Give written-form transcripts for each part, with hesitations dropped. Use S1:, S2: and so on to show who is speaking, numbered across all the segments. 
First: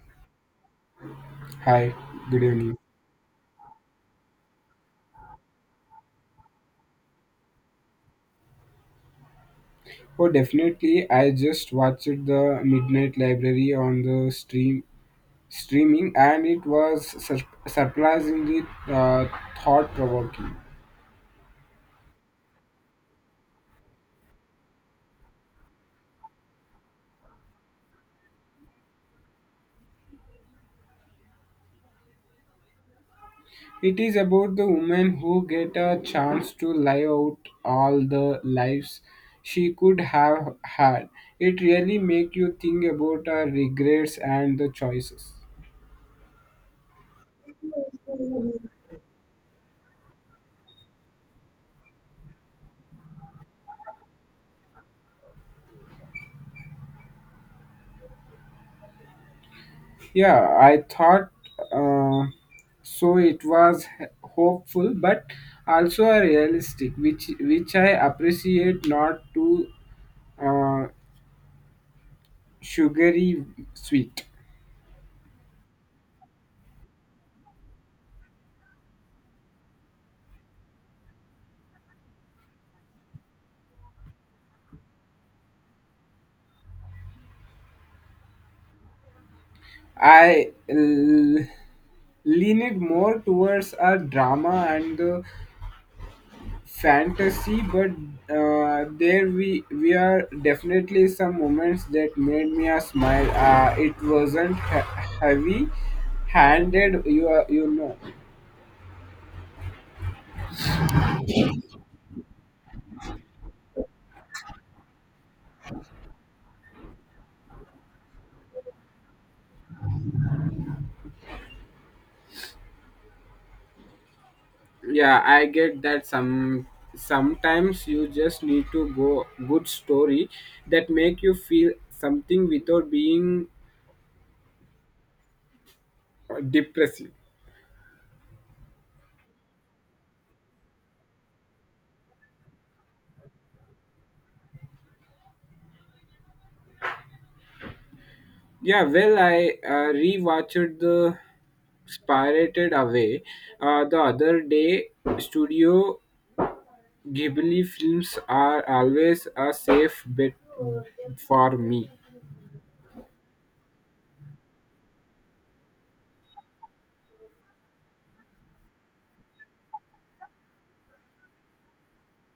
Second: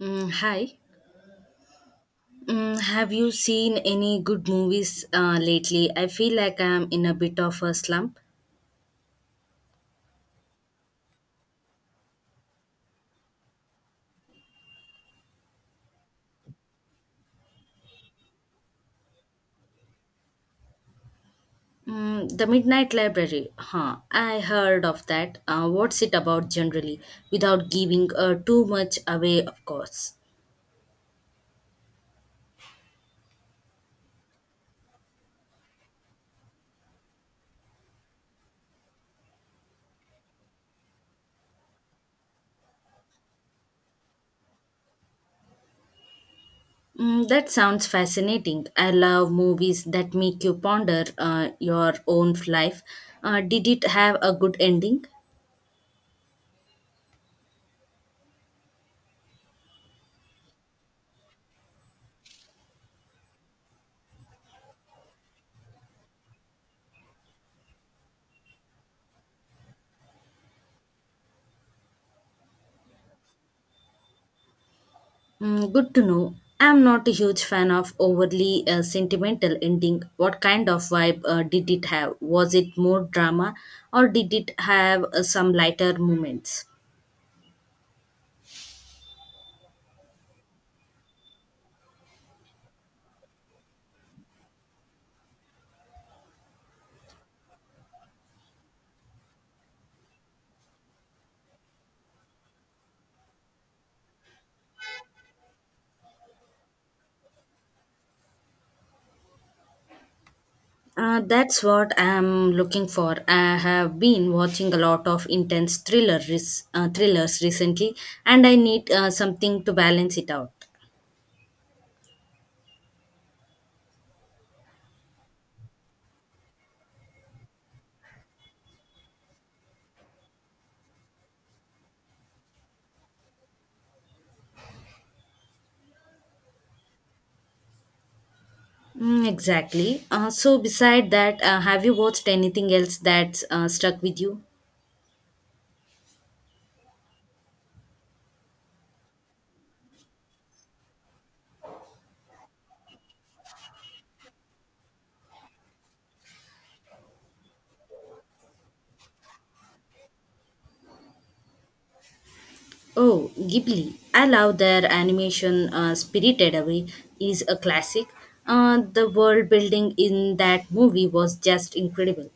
S1: Mm, hi.
S2: Hi, good evening.
S1: Mm, have you seen any good movies lately? I feel like I'm in a bit of a slump.
S2: Oh, definitely. I just watched the Midnight Library on the streaming, and it was surprisingly thought-provoking.
S1: Mm, the Midnight Library. Huh. I heard of that. What's it about generally? Without giving too much away, of course.
S2: It is about the woman who get a chance to live out all the lives she could have had. It really make you think about her regrets and the choices.
S1: Mm, that sounds fascinating. I love movies that make you ponder your own life. Did it have a good ending?
S2: Yeah, I thought uh, so. It was hopeful, but also a realistic, which I appreciate. Not too uh, sugary sweet.
S1: Mm, good to know. I'm not a huge fan of overly sentimental ending. What kind of vibe did it have? Was it more drama or did it have some lighter moments?
S2: I l- lean it more towards a drama and the fantasy, but there we are definitely some moments that made me a smile. It wasn't heavy handed. You are, you know.
S1: That's what I'm looking for. I have been watching a lot of intense thrillers recently, and I need something to balance it out.
S2: Yeah, I get that sometimes you just need to go good story that make you feel something without being depressive.
S1: Mm, exactly. So, beside that, have you watched anything else that's stuck with you?
S2: Yeah, well, I rewatched the Spirited Away the other day. Studio Ghibli films are always a safe bet for me.
S1: Oh, Ghibli. I love their animation. Spirited Away is a classic. The world building in that movie was just incredible.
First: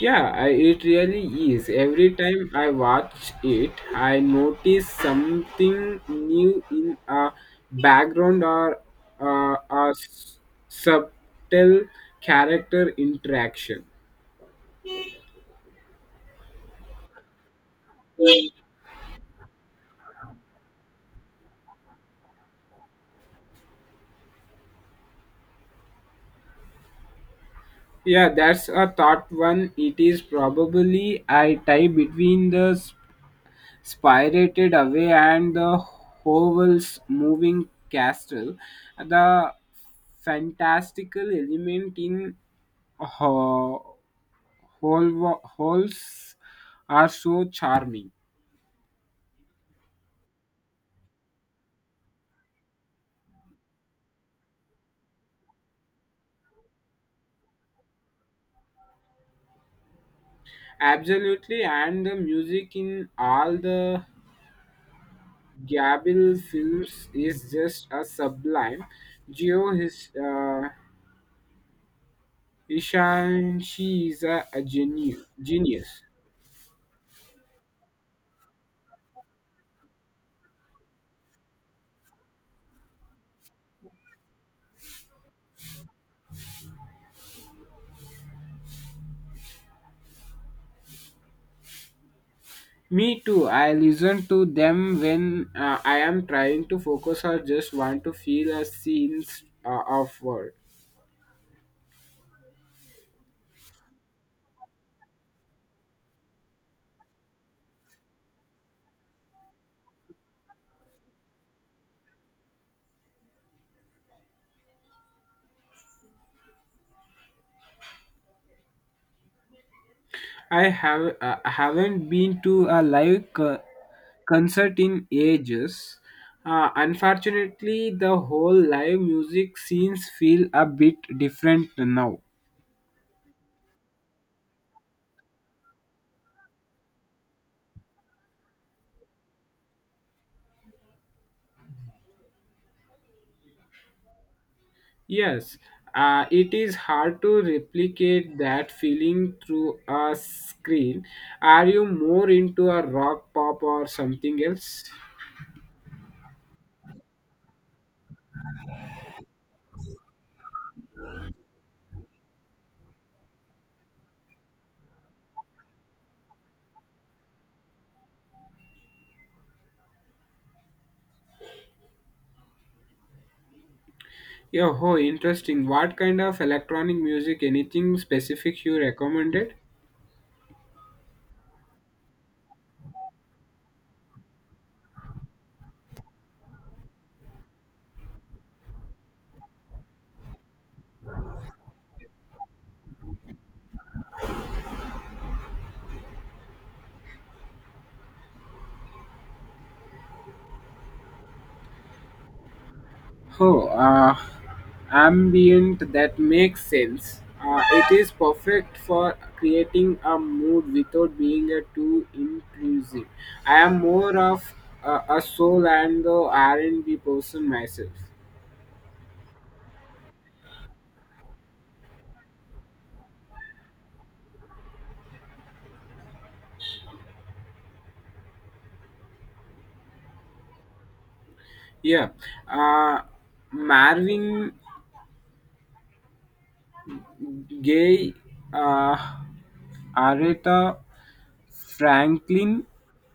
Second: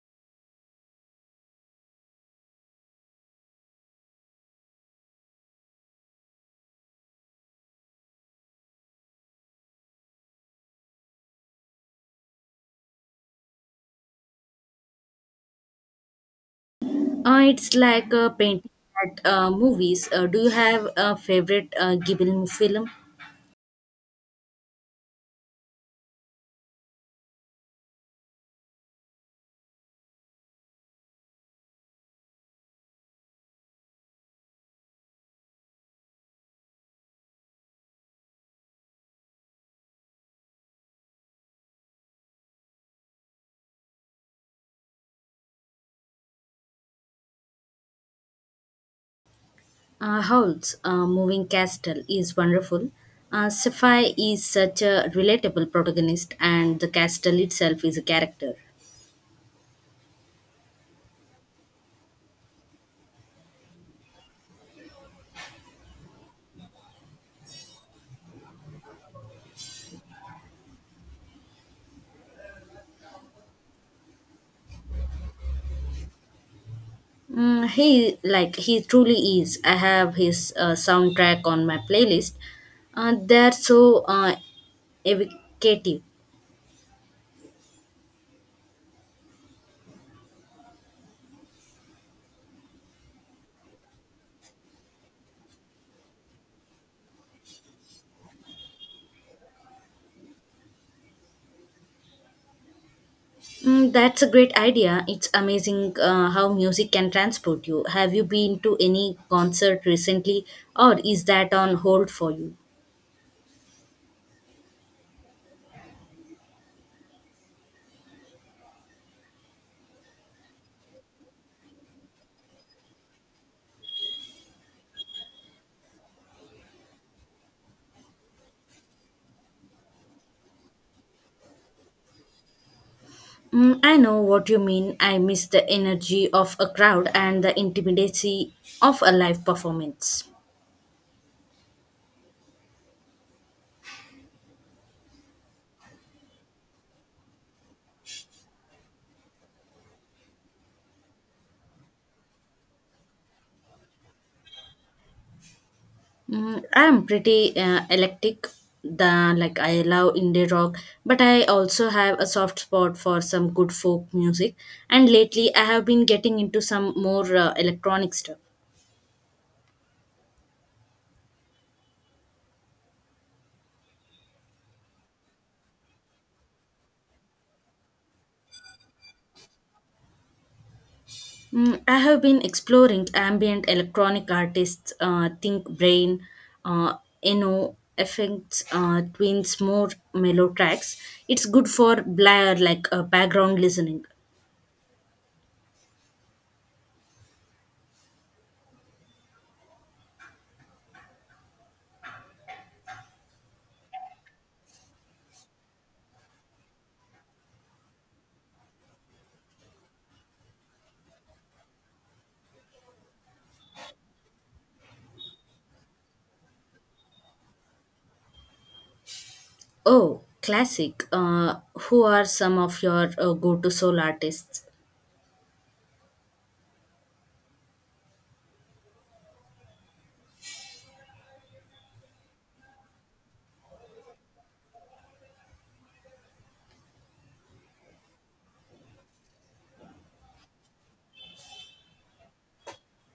S2: Yeah, I, it really is. Every time I watch it, I notice something new in a background or a subtle character interaction.
S1: It's like a painting at movies. Do you have a favorite Ghibli film?
S2: Yeah, that's a thought one. It is probably I tie between the Spirited Away and the Howell's Moving Castle. The fantastical element in whole holes are so charming.
S1: Howl's Moving Castle is wonderful. Sapphire is such a relatable protagonist, and the castle itself is a character.
S2: Absolutely, and the music in all the Gabriel films is just a sublime. Geo his Ishan, she is a genius.
S1: Mm, he he truly is. I have his soundtrack on my playlist. They're so evocative.
S2: Me too. I listen to them when I am trying to focus or just want to feel a scene of world.
S1: Mm, that's a great idea. It's amazing how music can transport you. Have you been to any concert recently, or is that on hold for you?
S2: I have haven't been to a live concert in ages. Unfortunately, the whole live music scenes feel a bit different now.
S1: Mm, I know what you mean. I miss the energy of a crowd and the intimacy of a live performance.
S2: Yes, it is hard to replicate that feeling through a screen. Are you more into a rock, pop, or something else?
S1: Mm, I'm pretty eclectic. The like I love indie rock, but I also have a soft spot for some good folk music. And lately, I have been getting into some more electronic stuff.
S2: Yeah, oh, interesting. What kind of electronic music? Anything specific you recommended?
S1: Mm, I have been exploring ambient electronic artists, Think Brain, uh, Eno, Effects, Twins, more mellow tracks. It's good for background listening.
S2: Oh, ambient that makes sense. It is perfect for creating a mood without being too intrusive. I am more of a soul and the R&B person myself.
S1: Oh, classic. Who are some of your go-to soul artists?
S2: Yeah, uh, Marvin Gaye, uh, Aretha Franklin,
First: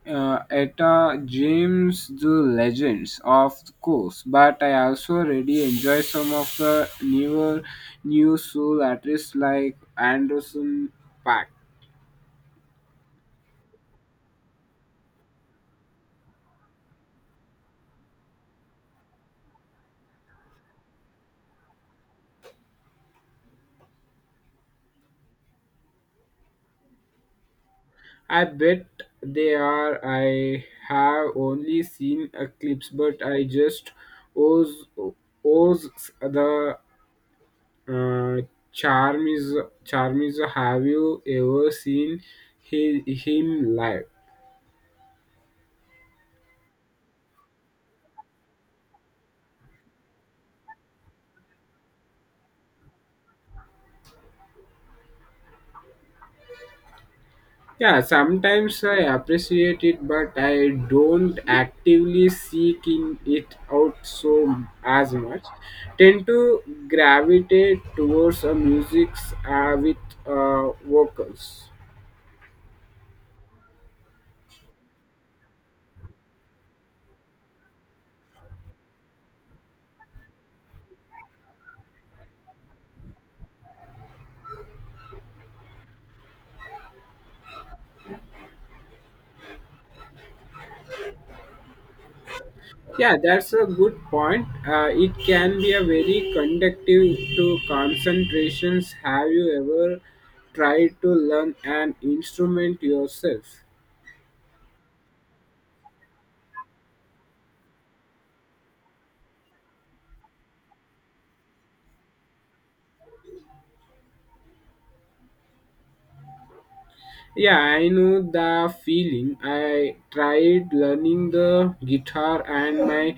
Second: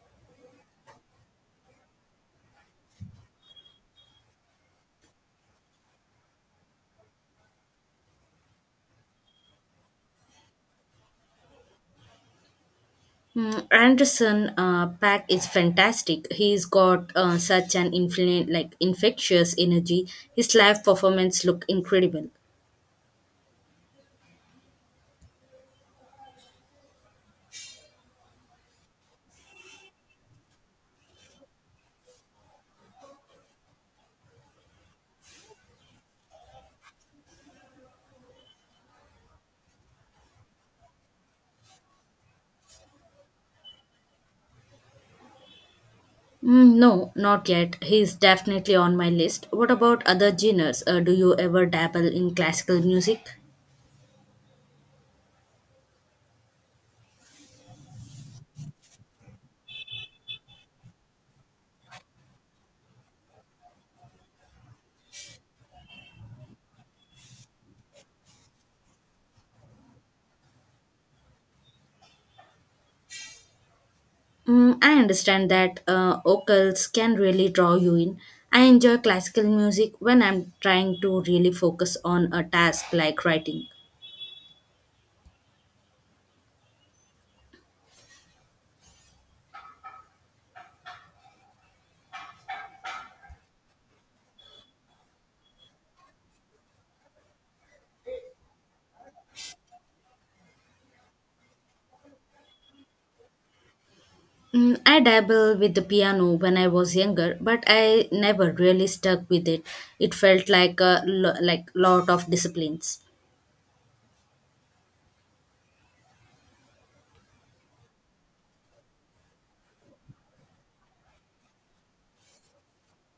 S2: Etta James, the legends, of course, but I also really enjoy some of the new soul artists like Anderson Pack.
S1: Hmm, Anderson Pack is fantastic. He's got such an infectious energy. His live performance look incredible.
S2: I bet they are. I have only seen a clips, but I just owes owes the uh, charm is charm is. Have you ever seen him live?
S1: Mm, no, not yet. He's definitely on my list. What about other genres? Do you ever dabble in classical music?
S2: Yeah, sometimes I appreciate it, but I don't actively seek in it out so as much. Tend to gravitate towards a musics with vocals.
S1: Mm, I understand that vocals can really draw you in. I enjoy classical music when I'm trying to really focus on a task like writing.
S2: Yeah, that's a good point. It can be a very conductive to concentrations. Have you ever tried to learn an instrument yourself?
S1: Mm, I dabbled with the piano when I was younger, but I never really stuck with it. It felt like a lot of disciplines.
S2: Yeah, I know the feeling. I tried learning the guitar, and my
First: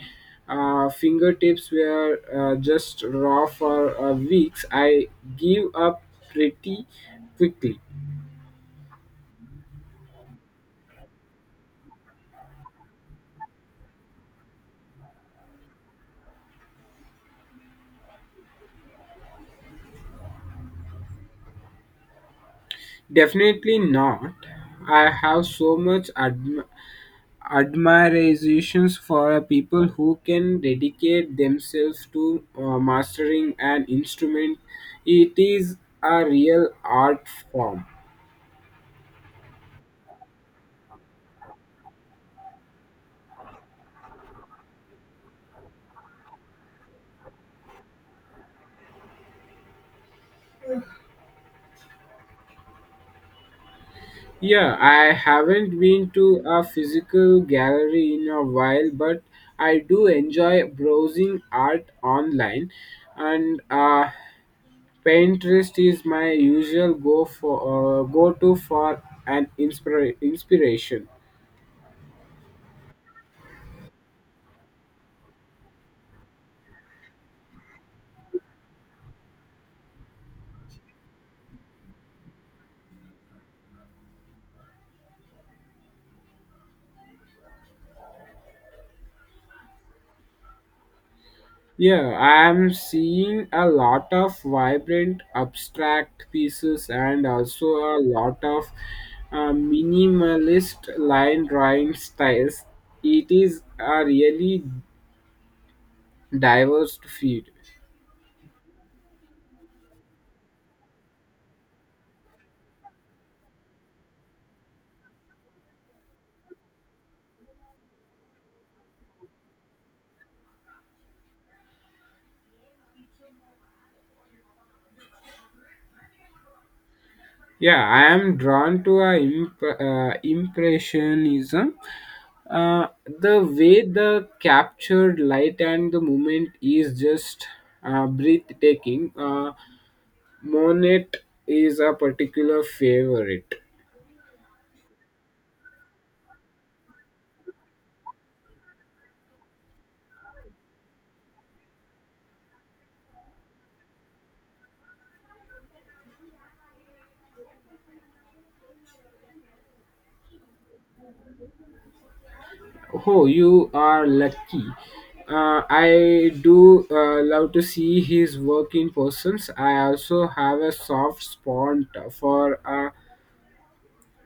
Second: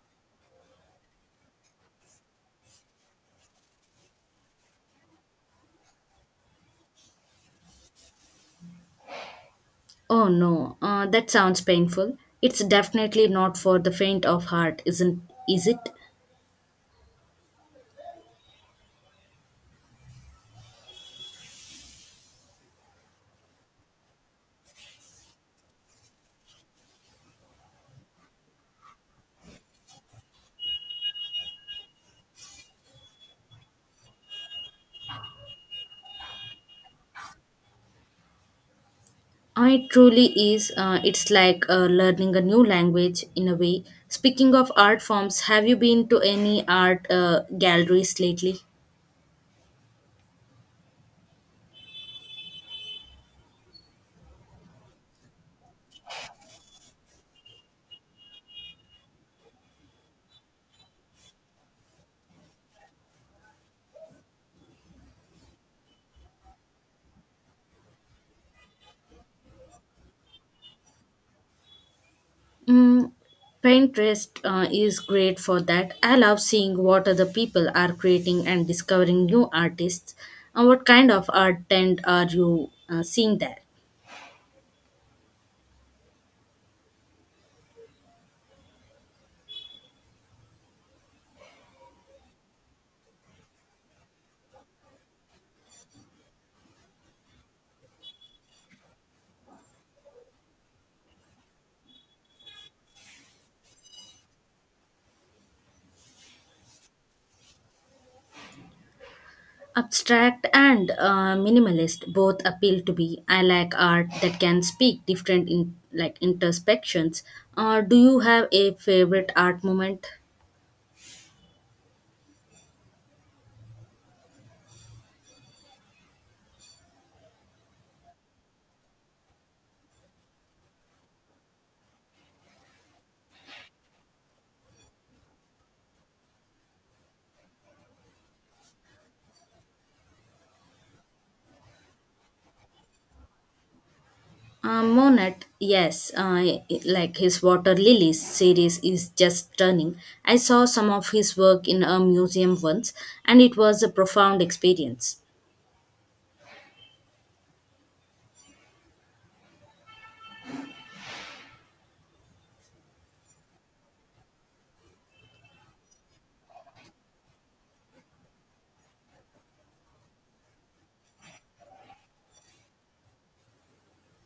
S2: fingertips were just raw for weeks. I gave up pretty quickly.
S1: Oh no, that sounds painful. It's definitely not for the faint of heart, isn't is it?
S2: Definitely not. I have so much admirations for people who can dedicate themselves to mastering an instrument. It is a real art form.
S1: It truly is. It's like learning a new language in a way. Speaking of art forms, have you been to any art galleries lately?
S2: Yeah, I haven't been to a physical gallery in a while, but I do enjoy browsing art online, and Pinterest is my usual go to for an inspiration.
S1: Mm, Pinterest is great for that. I love seeing what other people are creating and discovering new artists. And what kind of art trend are you seeing there?
S2: Yeah, I am seeing a lot of vibrant abstract pieces and also a lot of minimalist line drawing styles. It is a really diverse field.
S1: Abstract and minimalist both appeal to me. I like art that can speak different in like introspections. Do you have a favorite art moment?
S2: Yeah, I am drawn to a impressionism. The way the captured light and the movement is just breathtaking. Monet is a particular favorite.
S1: Monet, yes, his Water Lilies series is just stunning. I saw some of his work in a museum once, and it was a profound experience.
S2: Oh, you are lucky. I do love to see his work in persons. I also have a soft spot for a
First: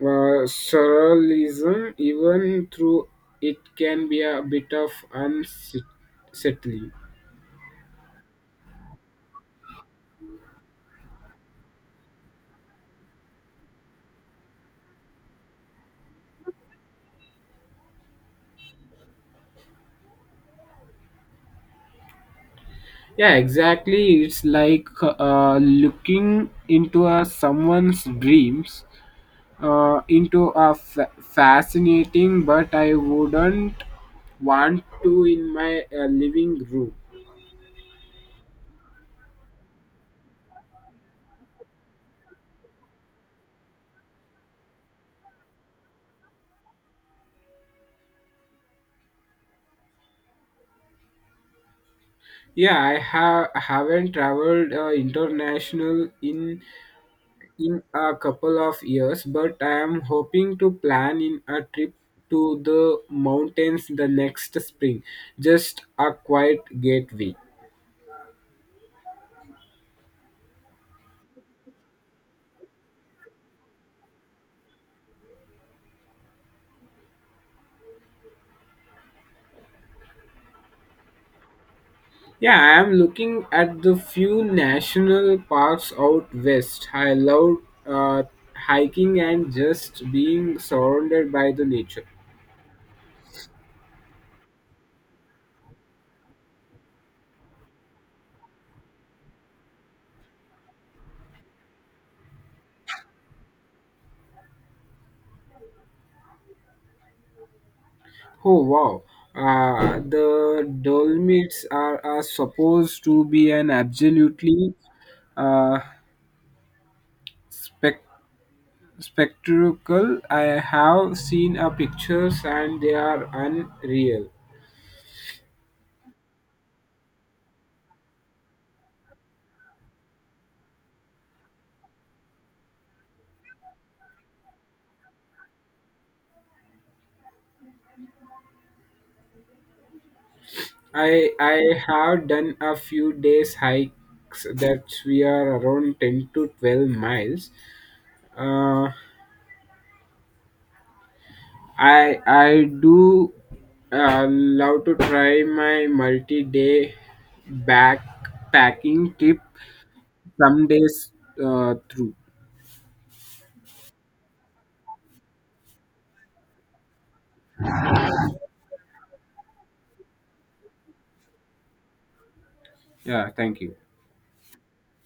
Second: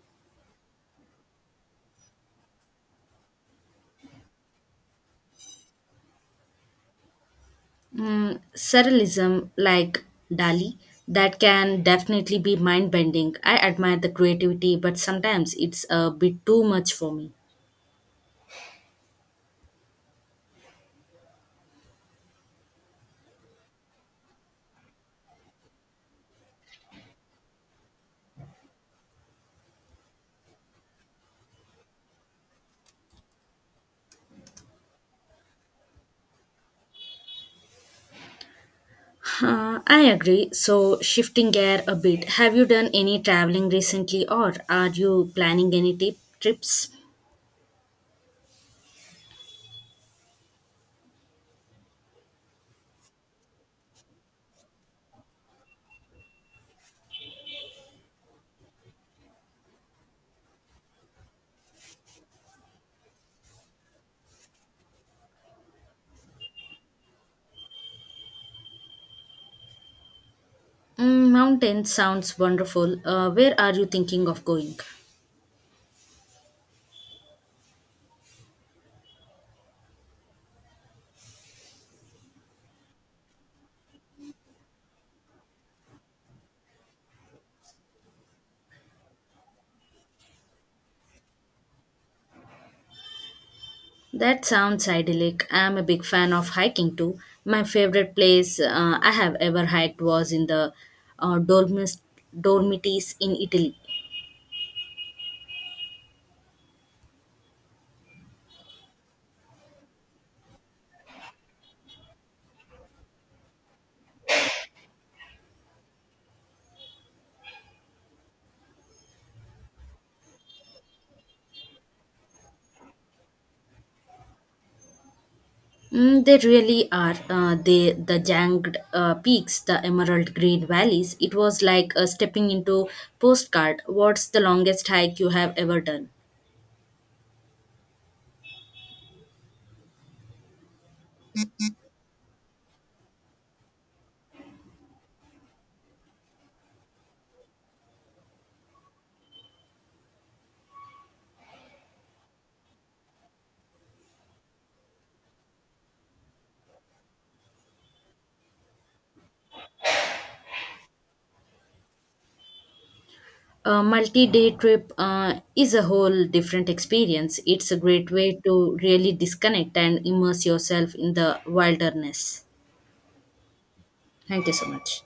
S2: surrealism, even through it can be a bit of unsettling.
S1: Mm, surrealism like Dali that can definitely be mind bending. I admire the creativity, but sometimes it's a bit too much for me.
S2: Yeah, exactly. It's like looking into someone's dreams, into a fascinating, but I wouldn't want to in my living room.
S1: Huh, I agree. So, shifting gear a bit, have you done any traveling recently or are you planning any trips?
S2: Yeah, I have haven't traveled international in a couple of years, but I am hoping to plan in a trip to the mountains the next spring. Just a quiet getaway.
S1: Mm, mountain sounds wonderful. Where are you thinking of going?
S2: Yeah, I am looking at the few national parks out west. I love uh, hiking and just being surrounded by the nature.
S1: That sounds idyllic. I'm a big fan of hiking too. My favorite place I have ever hiked was in the uh, Dolmes- Dolomites in Italy.
S2: Oh wow. The Dolomites are supposed to be an absolutely uh, spectacular spectacle. I have seen a pictures and they are unreal.
S1: Mm, they really are. The jagged peaks, the emerald green valleys. It was like stepping into postcard. What's the longest hike you have ever done?
S2: I have done a few days hikes that we are around 10 to 12 miles. Uh, I do love to try my multi-day backpacking trip some days through.
S1: A multi-day trip is a whole different experience. It's a great way to really disconnect and immerse yourself in the wilderness.
S2: Yeah, thank you.
S1: Thank you so much.